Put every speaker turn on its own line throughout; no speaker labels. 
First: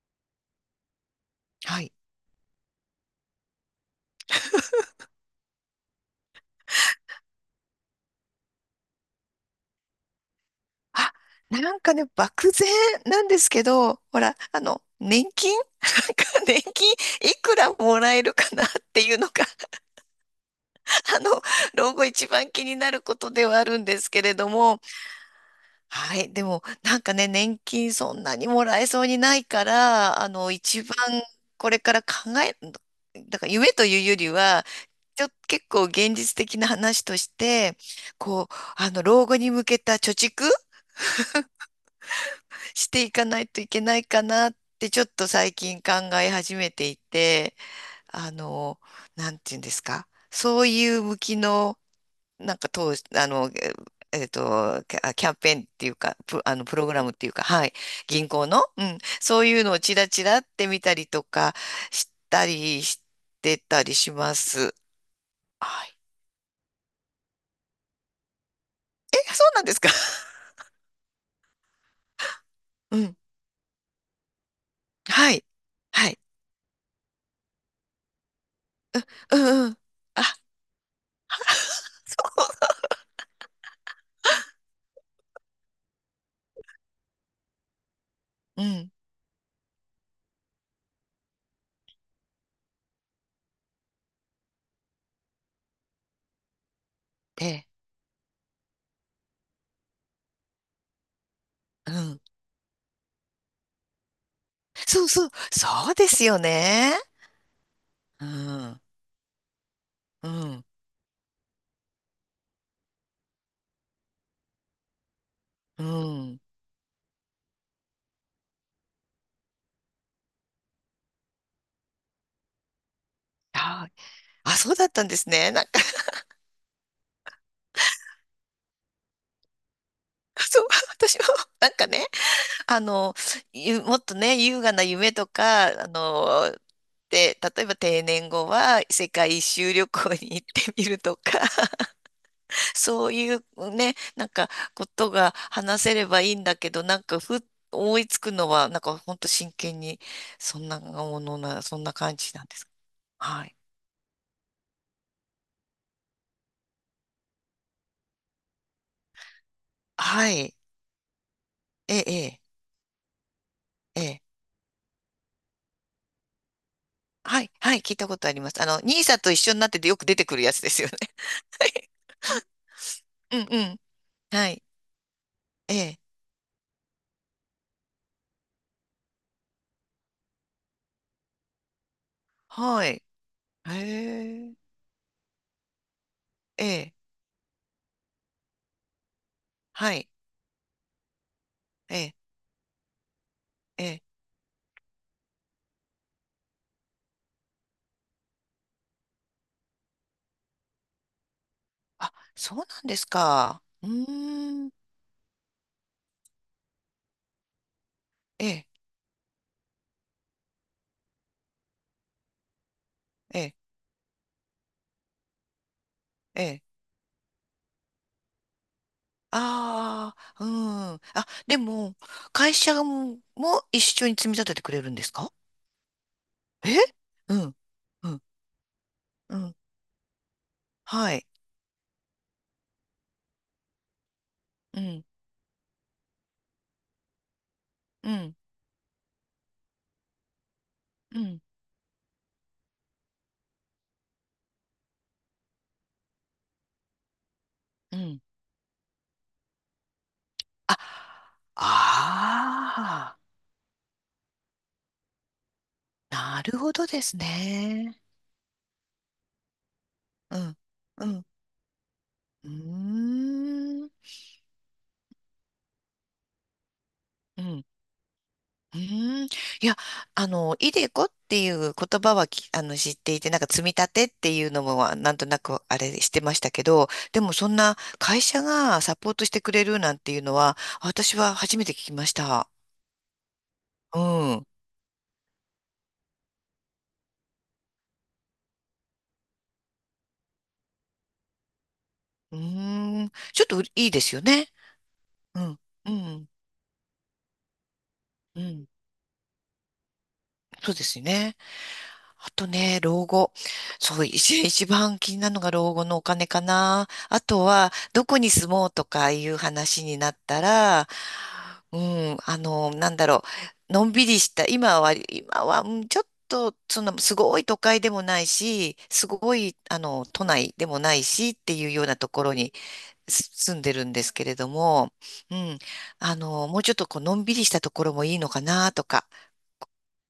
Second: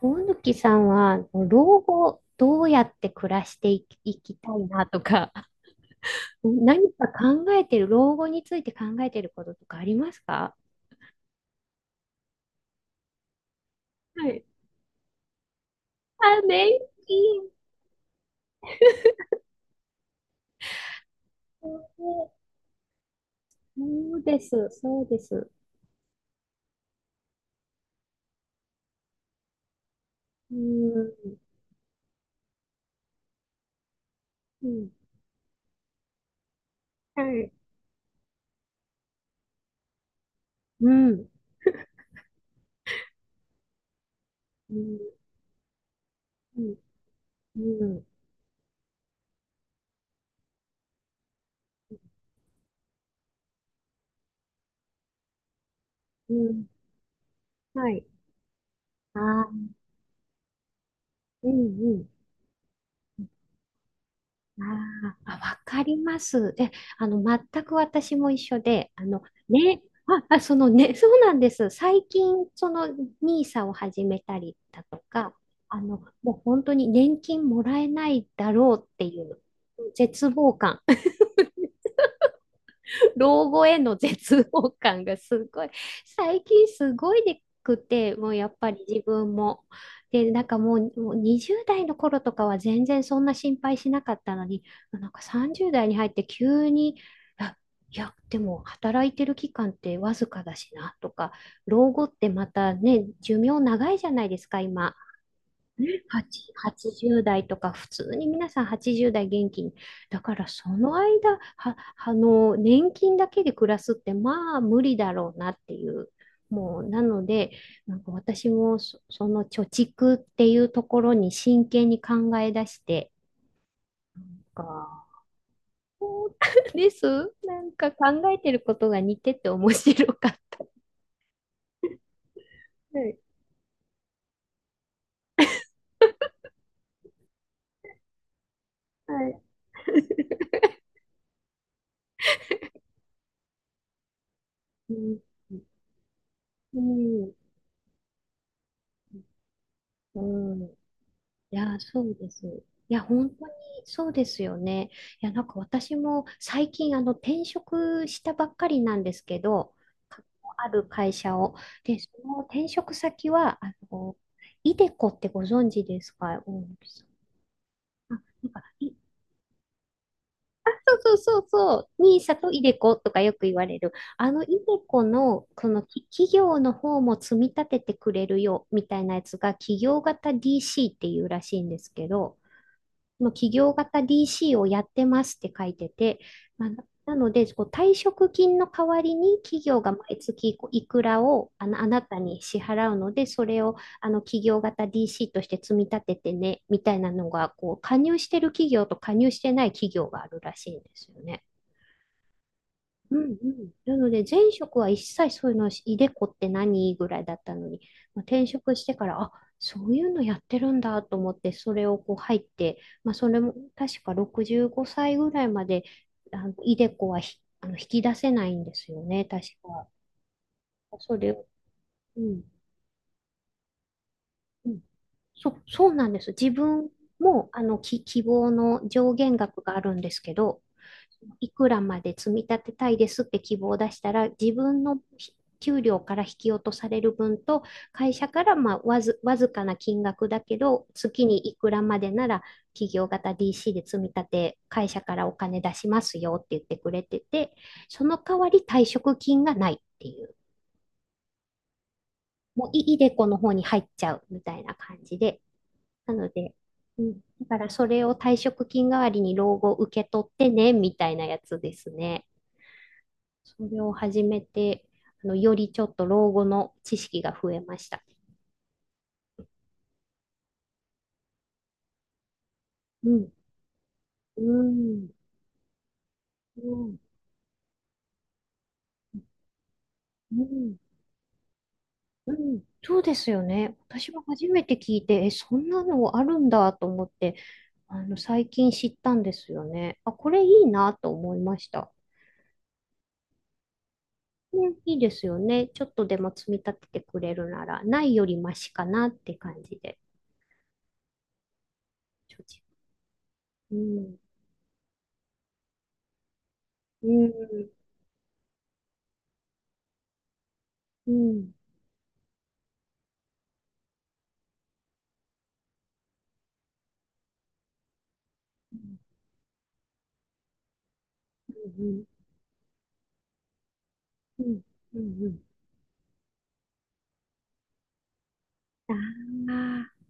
大貫さんは、老
はい。
後、どうやって暮らしていきたいなとか、何か考えてる、老後について考えてることとかありますか？
あ、なんかね、漠然なんですけど、ほ
は
ら、
い。
年金 なんか
あ、
年
年
金い
金。
くらもらえるかなっていうのが、あの、老後一番気になることではあるんです
そう
けれ
です、
ども、
そうです。
はい。でも、なんかね、年金そんなにもらえそうにないから、
う
一番
ん、
これから考え、だから夢というよりは、
うん、
ちょっと結構現実的な話と
は
し
い。
て、こう、老後に向けた貯蓄
うん、
していかないといけないかなっ
う
て
ん、
ちょっと最近考え始
う
め
ん、
ていて、
うん、
あの、なんていうんですか、そういう向きの、なんか当、あの、えっと、キャキャンペーンっていうか、
う
プ、あの、
ん、
プログラムっていうか、はい、
はい。
銀行の、うん、そういう
あ
のをチラチラって見たりと
ー、う
か
ん、
したりしてたりしま
あ
す。
ーあ、わか
はい。
ります。え、全く私も一緒で、
え、そうなんで
ね、
すか？
そのね、そうなんです。最近、その、
うん。
ニーサを始めたりだとか、
はい。
あの、
はい。
もう本当に年金もらえないだろうってい
う
う
んうん。あ、
絶望感。老後への絶望感がすごい、最近すごいでくて、もうやっ
う
ぱり
ん。
自分も。で、なんかもう20代の頃とかは全然そんな心配しなかったのに、なんか30代に入って急に、
え
あ
え。
いや、でも働いてる期間ってわずかだしなとか、老
う
後っ
ん。
てまたね、寿命長いじゃないですか、今。
そうそう、そうですよ
8、
ね。
80代とか、普通
う
に皆さん
ん、
80代元気に。だ
う
から
ん、
その間、は、年金だけで暮らすって、まあ無理だろうなって
う
いう。
ん。
もう、なので、なんか私もその貯蓄っていうところに真剣に考え出して、
ああ、そうだった
か
んですね。なんか、
です。なんか考えてることが似てて面白かっ
そ
た。
う、私も、なんかね、あ
は
の、
い。
もっとね、優雅な夢とか、で、例えば定年後は世
は
界一
い。
周旅行に行ってみるとか、そういうね、なんかこ
う
と
ん。
が話せればいいんだけ
う
ど、なんか
ん。
ふっ思いつくのは、なんかほんと真剣に、
うん。い
そ
や、
んな
そう
感
で
じな
す。
んです。
いや、本
は
当に
い。
そうですよね。いや、なんか私も最近、転職したばっかりなんですけど、か
はい。
ある会社を。
え
で、
え、
そ
え
の
え。
転職先は、
ええ。
イデコってご存知ですか、大貫さん？
はい、はい、聞いた
あ、
ことあり
な
ま
ん
す。
か、い
ニーサと一緒になっててよく出てくるやつです よ
そ
ね。
うそうそう
は
そ
い
う、ニーサとイデコとかよ
う
く言
んう
われ
ん。
る。イ
は
デ
い。
コの、こ
え
の
え。
き企業の方も積み立ててくれるよ、みたいなやつが、企業型 DC っていうらしいんですけど、
はい。
その企業
へ
型
え。
DC をやってますって書いてて、
え
まあ、
え。
なので、こう退職金の代わりに企業が
はい。
毎月こういくらをあのあ
え
なた
え。
に支払うので、それを
ええ。
あの企業型 DC として積み立ててね、みたいなのがこう加入してる企業と加入してない企業があるらしいんですよね。
あ、そうなんです
うんう
か。
ん。
う
なので、前
ーん。
職は一切そういうの、イデコって何ぐらいだったのに、まあ、転
ええ。
職してから、あ、そういうのやってるんだと思って、それをこう入って、まあ、そ
え
れも
え。
確か65歳ぐらいまで、
ええ。
イデコはひあの引き出せないんですよね、確か。
ああ、うん。
そ
あ、
れを、
でも、
うん。
会社も、一緒に積み立てて
う
く
ん。
れるんですか？
そうなんです。自
え、
分
う
も、
ん。う
希
ん。
望の上限
うん。
額があるんですけど、
はい。
いくらまで積み立てたいですって希望を出したら、自
う
分の
ん。
ひ給料から引き落とされる分と、
う
会社
ん。
からまあわずかな金額だけど、
う
月に
ん。
いくらまでなら、企業型 DC で積み立て、会社からお金出しますよって言ってくれてて、
う
その
ん。
代わり退職金がないっていう、
あ、
もういいで
あ
この方に入っちゃうみたいな感じで、なの
あ、な
で、
るほどで
う
す
ん、だからそ
ね。
れを退職金代わりに老後受け取っ
う
て
ん、
ね、み
う
たいな
ん、
やつですね。
うー
それ
ん、
を始めて、よりちょっと老後の知識が
う
増え
ん、
ました。
うーん。いや、イデコっていう言葉はき、あの、知っ
う
ていて、
ん、
なんか積み立てって
う
いうのも、
ん、
なんとなくあれしてましたけ
う
ど、
ん、
でもそんな会社がサポートしてくれるなんていうの
う
は、
ん、
私は初めて聞きまし
う
た。
ん。そうですよね。
う
私も
ん、う
初めて聞いて、え、そんなのあるんだと思って、最近知ったんですよね。あ、これいいなと思いました。
ーん、ちょっといいですよね。
うん、いいですよ
うん、
ね。ちょ
う
っとで
ん、
も積み立ててくれるなら、ないより
う
マ
ん、
シかなって感じで。
そうですね。あ
承
と
知。
ね、老後。
う
そう、
ん。
一番気になるのが老後のお金かな。
う
あと
ん。
は、どこに住もうとかいう話になったら、
うん。
うん、なんだろう、のんびりした、今は、うんちょっと、その、すごい都会でもない
う
し、
ん。
すごい、都内でもないしっていう
う
ような
ん。
ところに住んでるんですけれ
う
ど
ん。
も、
うん。う
う
ん。
ん、もうちょっとこう、のんびりしたところもいいのかなと
あ
か、
あ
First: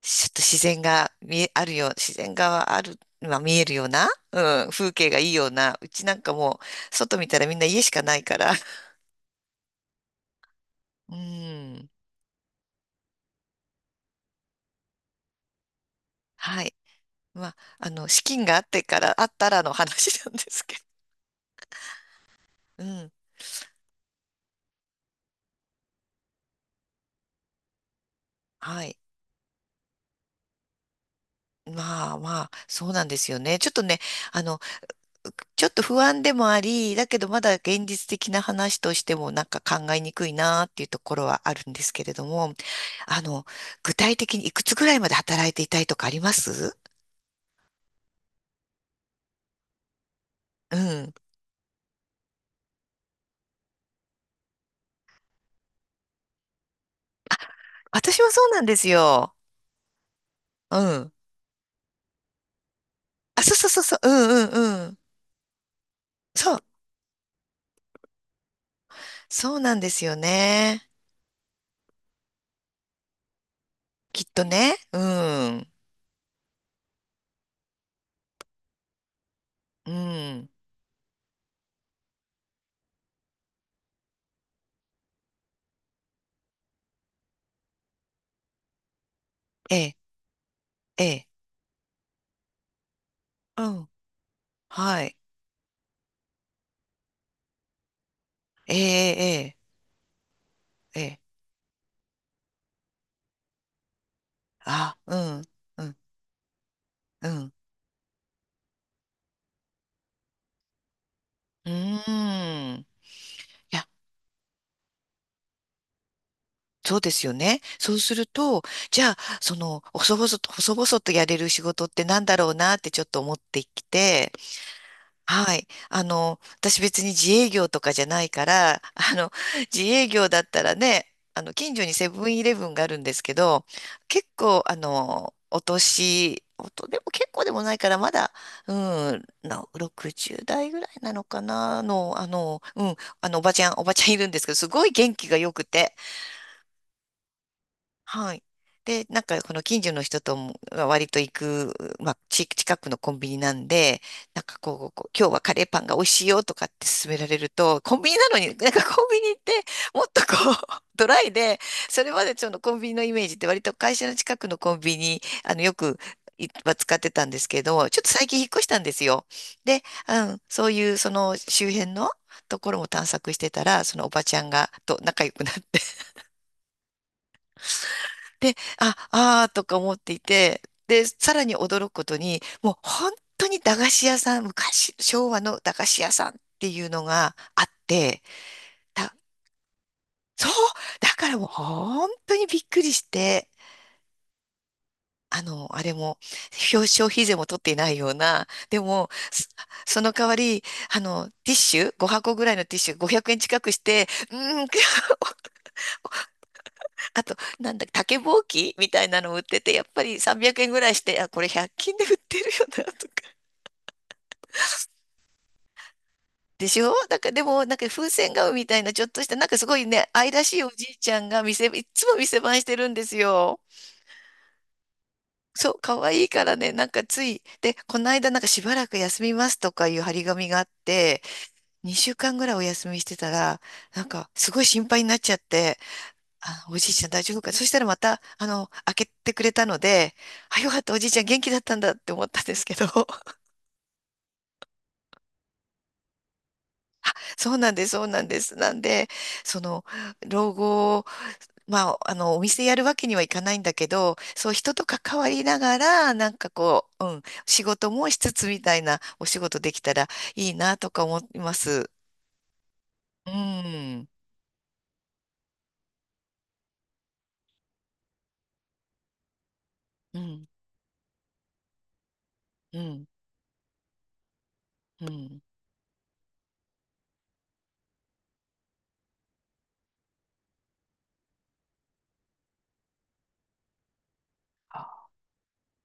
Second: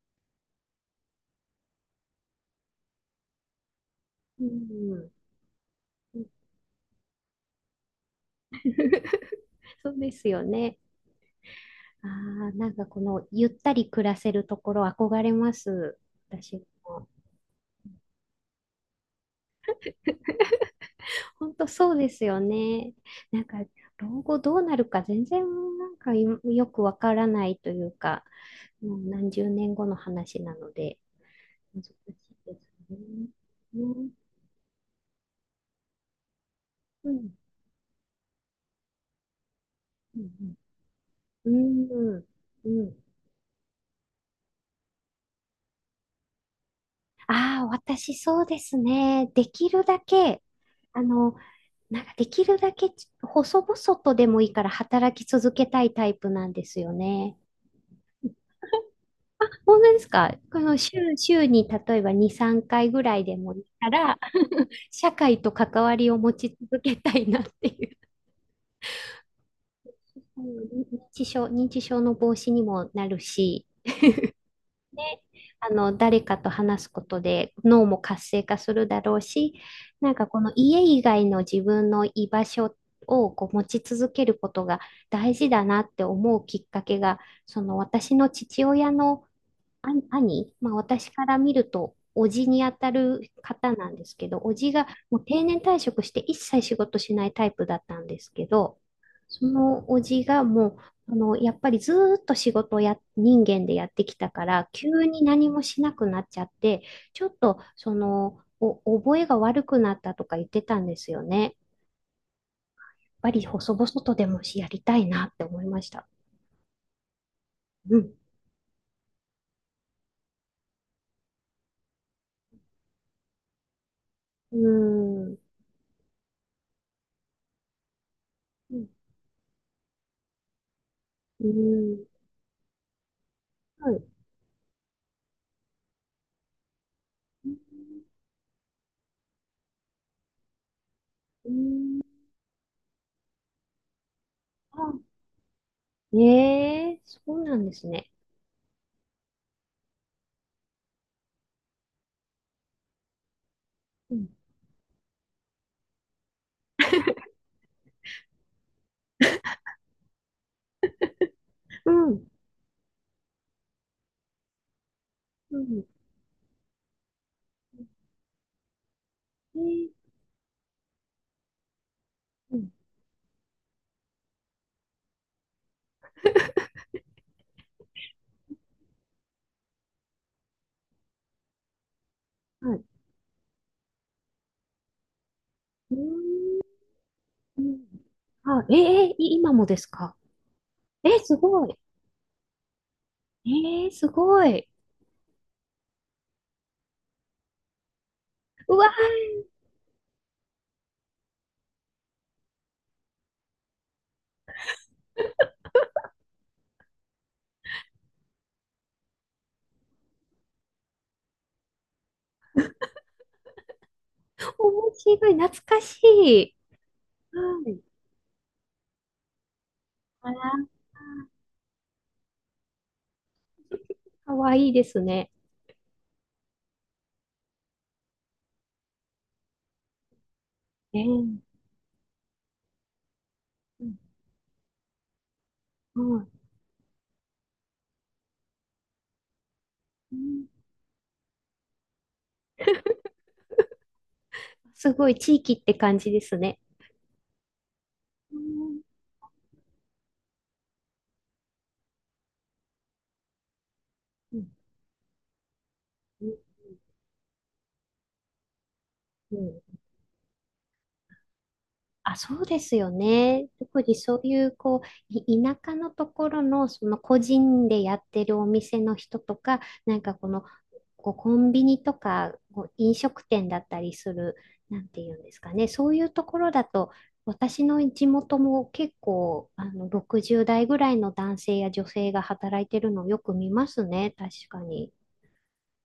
ちょっと自然がある、まあ見えるような、
ー。
うん、風
う
景がいいような、うちな
ん。
んかもう、外見たらみんな家しかないから、
そうですよね。
うん、
ああ、なんかこのゆったり暮らせるところ憧れます。私
はい。
も。
まあ、あの、資金があってから、あったらの話なんですけど、
本当そうですよ
う
ね。
ん、
なんか老後どうなるか全然なんかいよくわからないというか、
は
も
い。
う何十年後の話なので難し
ま
い
あまあ、
で
そ
す
う
ね。
なんで
ね。
すよね。ちょっと
う
ね、
ん。
あの、ちょっと不安でもあり、だ
う
けど
ん。
まだ現実的な話としてもなんか考えに
う
くい
ん。
なっていうところは
う
あるんですけれ
ん。
ども、
うん。
あの、具体的にいくつぐらいまで働いていたいとかあります？
ああ、私そうですね。できるだけ、
う
あ
ん。
の、なんかできるだけ細々とでもいいから働き続けたいタイプなんですよね。
私もそうなんですよ。
本当ですか？この
う
週、
ん。
週に例えば2、3回ぐらいで
あ、
も
そう
いい
そうそう
か
そう。う
ら、
んうんうん。
社会と関わりを持
そ
ち
う。
続けたいなっていう。
そうなんですよ
うん。
ね。
認知症の防止にもなるし、
きっとね。うん。
誰かと話すことで脳も活性化するだろうし、
う
なんかこ
ん。
の家以外の自分の居場所をこう持ち続けることが大事だなって思うきっかけが、その私の父親の
え
あ
え、
兄、まあ、
え
私か
え。
ら見ると、おじにあたる
う
方
ん。
なんですけど、おじが
はい。
もう定年退職して一切仕事しないタイプだったんですけ
え
ど、そ
え、
のおじがもう、
ええ、ええ。
やっぱりずーっと仕事をや、人間でやってきたから、
あ、
急
う
に
ん。
何もし
う
な
ん。
くなっちゃって、ちょ
う
っ
ん。
と、覚えが悪くなったとか言ってたんですよね。やっ
うーん。い
ぱり細々
や、
とでもしやりたいなって思いました。
そうですよね。そ
う
うす
ん。
ると、じゃあ、その、細々と、細々とやれる仕事ってなんだろうなってちょっと思ってきて、
うーん。
はい。私別に自営業とかじゃないか
う
ら、
ん。
自営業だったらね、
う
近所に
ん、
セブンイレブンがあるんですけど、
はい。
結構、あの、お年、おと、でも結構でもないから、まだ、うん、60代ぐらいなのかな、の、うん、おばちゃんいるんですけど、すごい元気が良くて、
ええ、そうなんですね。
はい。で、なんか、この近所の人とも割と行く、まあ、近くのコンビニなんで、
うん。
なんかこう今日はカレーパンが美味しいよとかって勧められると、コンビニなのに、なんかコンビニってもっとこう、ドライで、
う
それま
ん。
でそのコンビニのイメージって割と会社の近くのコンビニ、
う
よ
ん。
く、は使ってたんですけど、ちょっと最近引っ越したんですよ。
え
で、
え、
うん、そういうその周辺の
う
と
ん。
ころも探索してたら、そのおばちゃんと仲良くなってで、あ、あーとか思っていて、で、さらに驚くことに、も
は
う
い。
本当に駄菓子屋さん、昔、昭和の駄菓
う
子屋さんっ
ん。
ていうのが
う
あっ
ん。
て、
あ、ええ、
だ、
い今もですか？
そう、だ
え
か
す
らもう
ごい。
本当にびっくりして、
ええすごい。
あれも、消費税も取っていないような、
う
で
わ
も、その代わり、ティッシュ、5箱ぐらいのティッシュ500円近くして、うーん、あと、なんだ、竹ぼうきみたいなのを売ってて、やっぱり300円ぐらいして、あ、これ100均で売ってるよな、とか。
ー、面白い。懐かしい。
でしょ？なんかでも、
は
なん
い。
か風船顔みたいなちょっとした、なんかすごいね、
あ
愛
ら、
らしいおじいちゃんがいつも店番してるんですよ。
かわいいですね。
そう、可愛いからね、なんかつい、で、この間なんかしばらく休みますとかいう張り紙があっ
ええ、
て、
う
2週間ぐらいお休みしてたら、なんかすごい心配になっちゃって、
ん、はい。
あ、おじいちゃん大丈夫か？そしたらまた、開けてくれたので、
うん
あ、よかった、おじいちゃん元気だったんだって思ったんですけど、
すごい地域って感じですね。
そうなんです、そうなん
う
です。な
ん。
んで、その、老後まあ、お店やるわけにはいかないんだけど、
うん。
そう、人と関わりながら、なんかこう、うん、仕事もしつつみたいなお
う
仕事
ん。
できたらいいなとか思います。
あ、そうですよ
う
ね。特に
ん、
そういう、こう、い田舎のところの、その個人でやってるお店の人とか、なんか
う
この、
ん、
こうコンビニとか、こう
う
飲
ん、
食店だったりする、なんて
う
いうんです
ん。
かね。そういうところだと、私の地元も結構、60代ぐらいの男性や女性が働いてるのをよく見ますね。確かに。
あ、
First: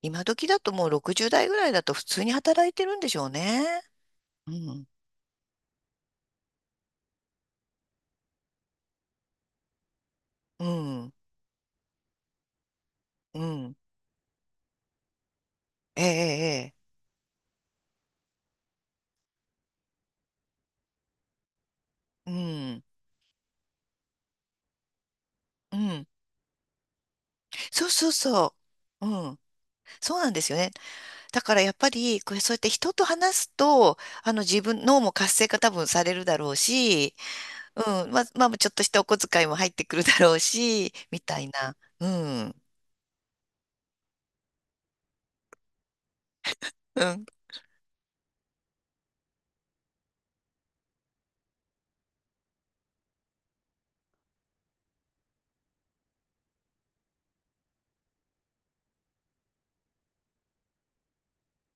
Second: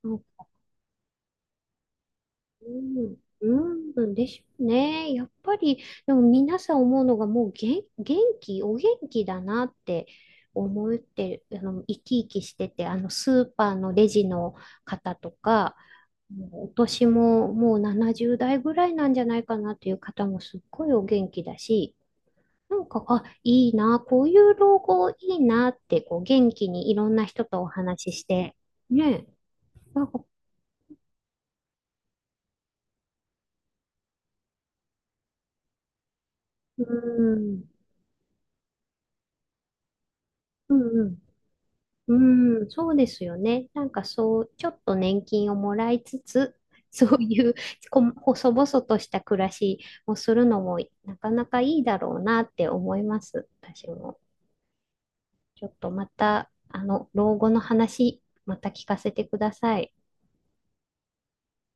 今時だともう60代ぐらいだと普通に働いてるんでしょう
う
ね。
ん、うん、でしょ
う
う
ん、
ね。やっぱり、でも皆さん思うのがもう元、元気、お元気だなって
う
思っ
ん、
てる、あの、生きしてて、ス
う
ーパー
ん。
のレジの方とか、
え
もうお
え、え
年ももう70代ぐらいなんじゃないかなっていう方もすっごいお元気だし、
え、ええう
な
ん、
んか、あ、いいな、こういう老後いいな
う
って、
ん。
こう、元気にいろんな人とお
そうそ
話
う
しして、
そう。う
ね、
ん、
なん
そう
か、
なんですよね。だからやっぱり、これそうやって人と話すと、自分、脳も活性化多分されるだろう
う
し、
ん、
うん、まあ、まあちょっとしたお小遣いも入ってくるだろう
う
し、
ん、
みたいな。う
うん。
ん。
うん、そうですよね。なんかそう、ちょっと年金をもらいつつ、
う
そう
ん
いう細々とした暮らしをするのもなかなかいいだろうなって思います。私も。ちょっとまた、老後の話、また聞かせてください。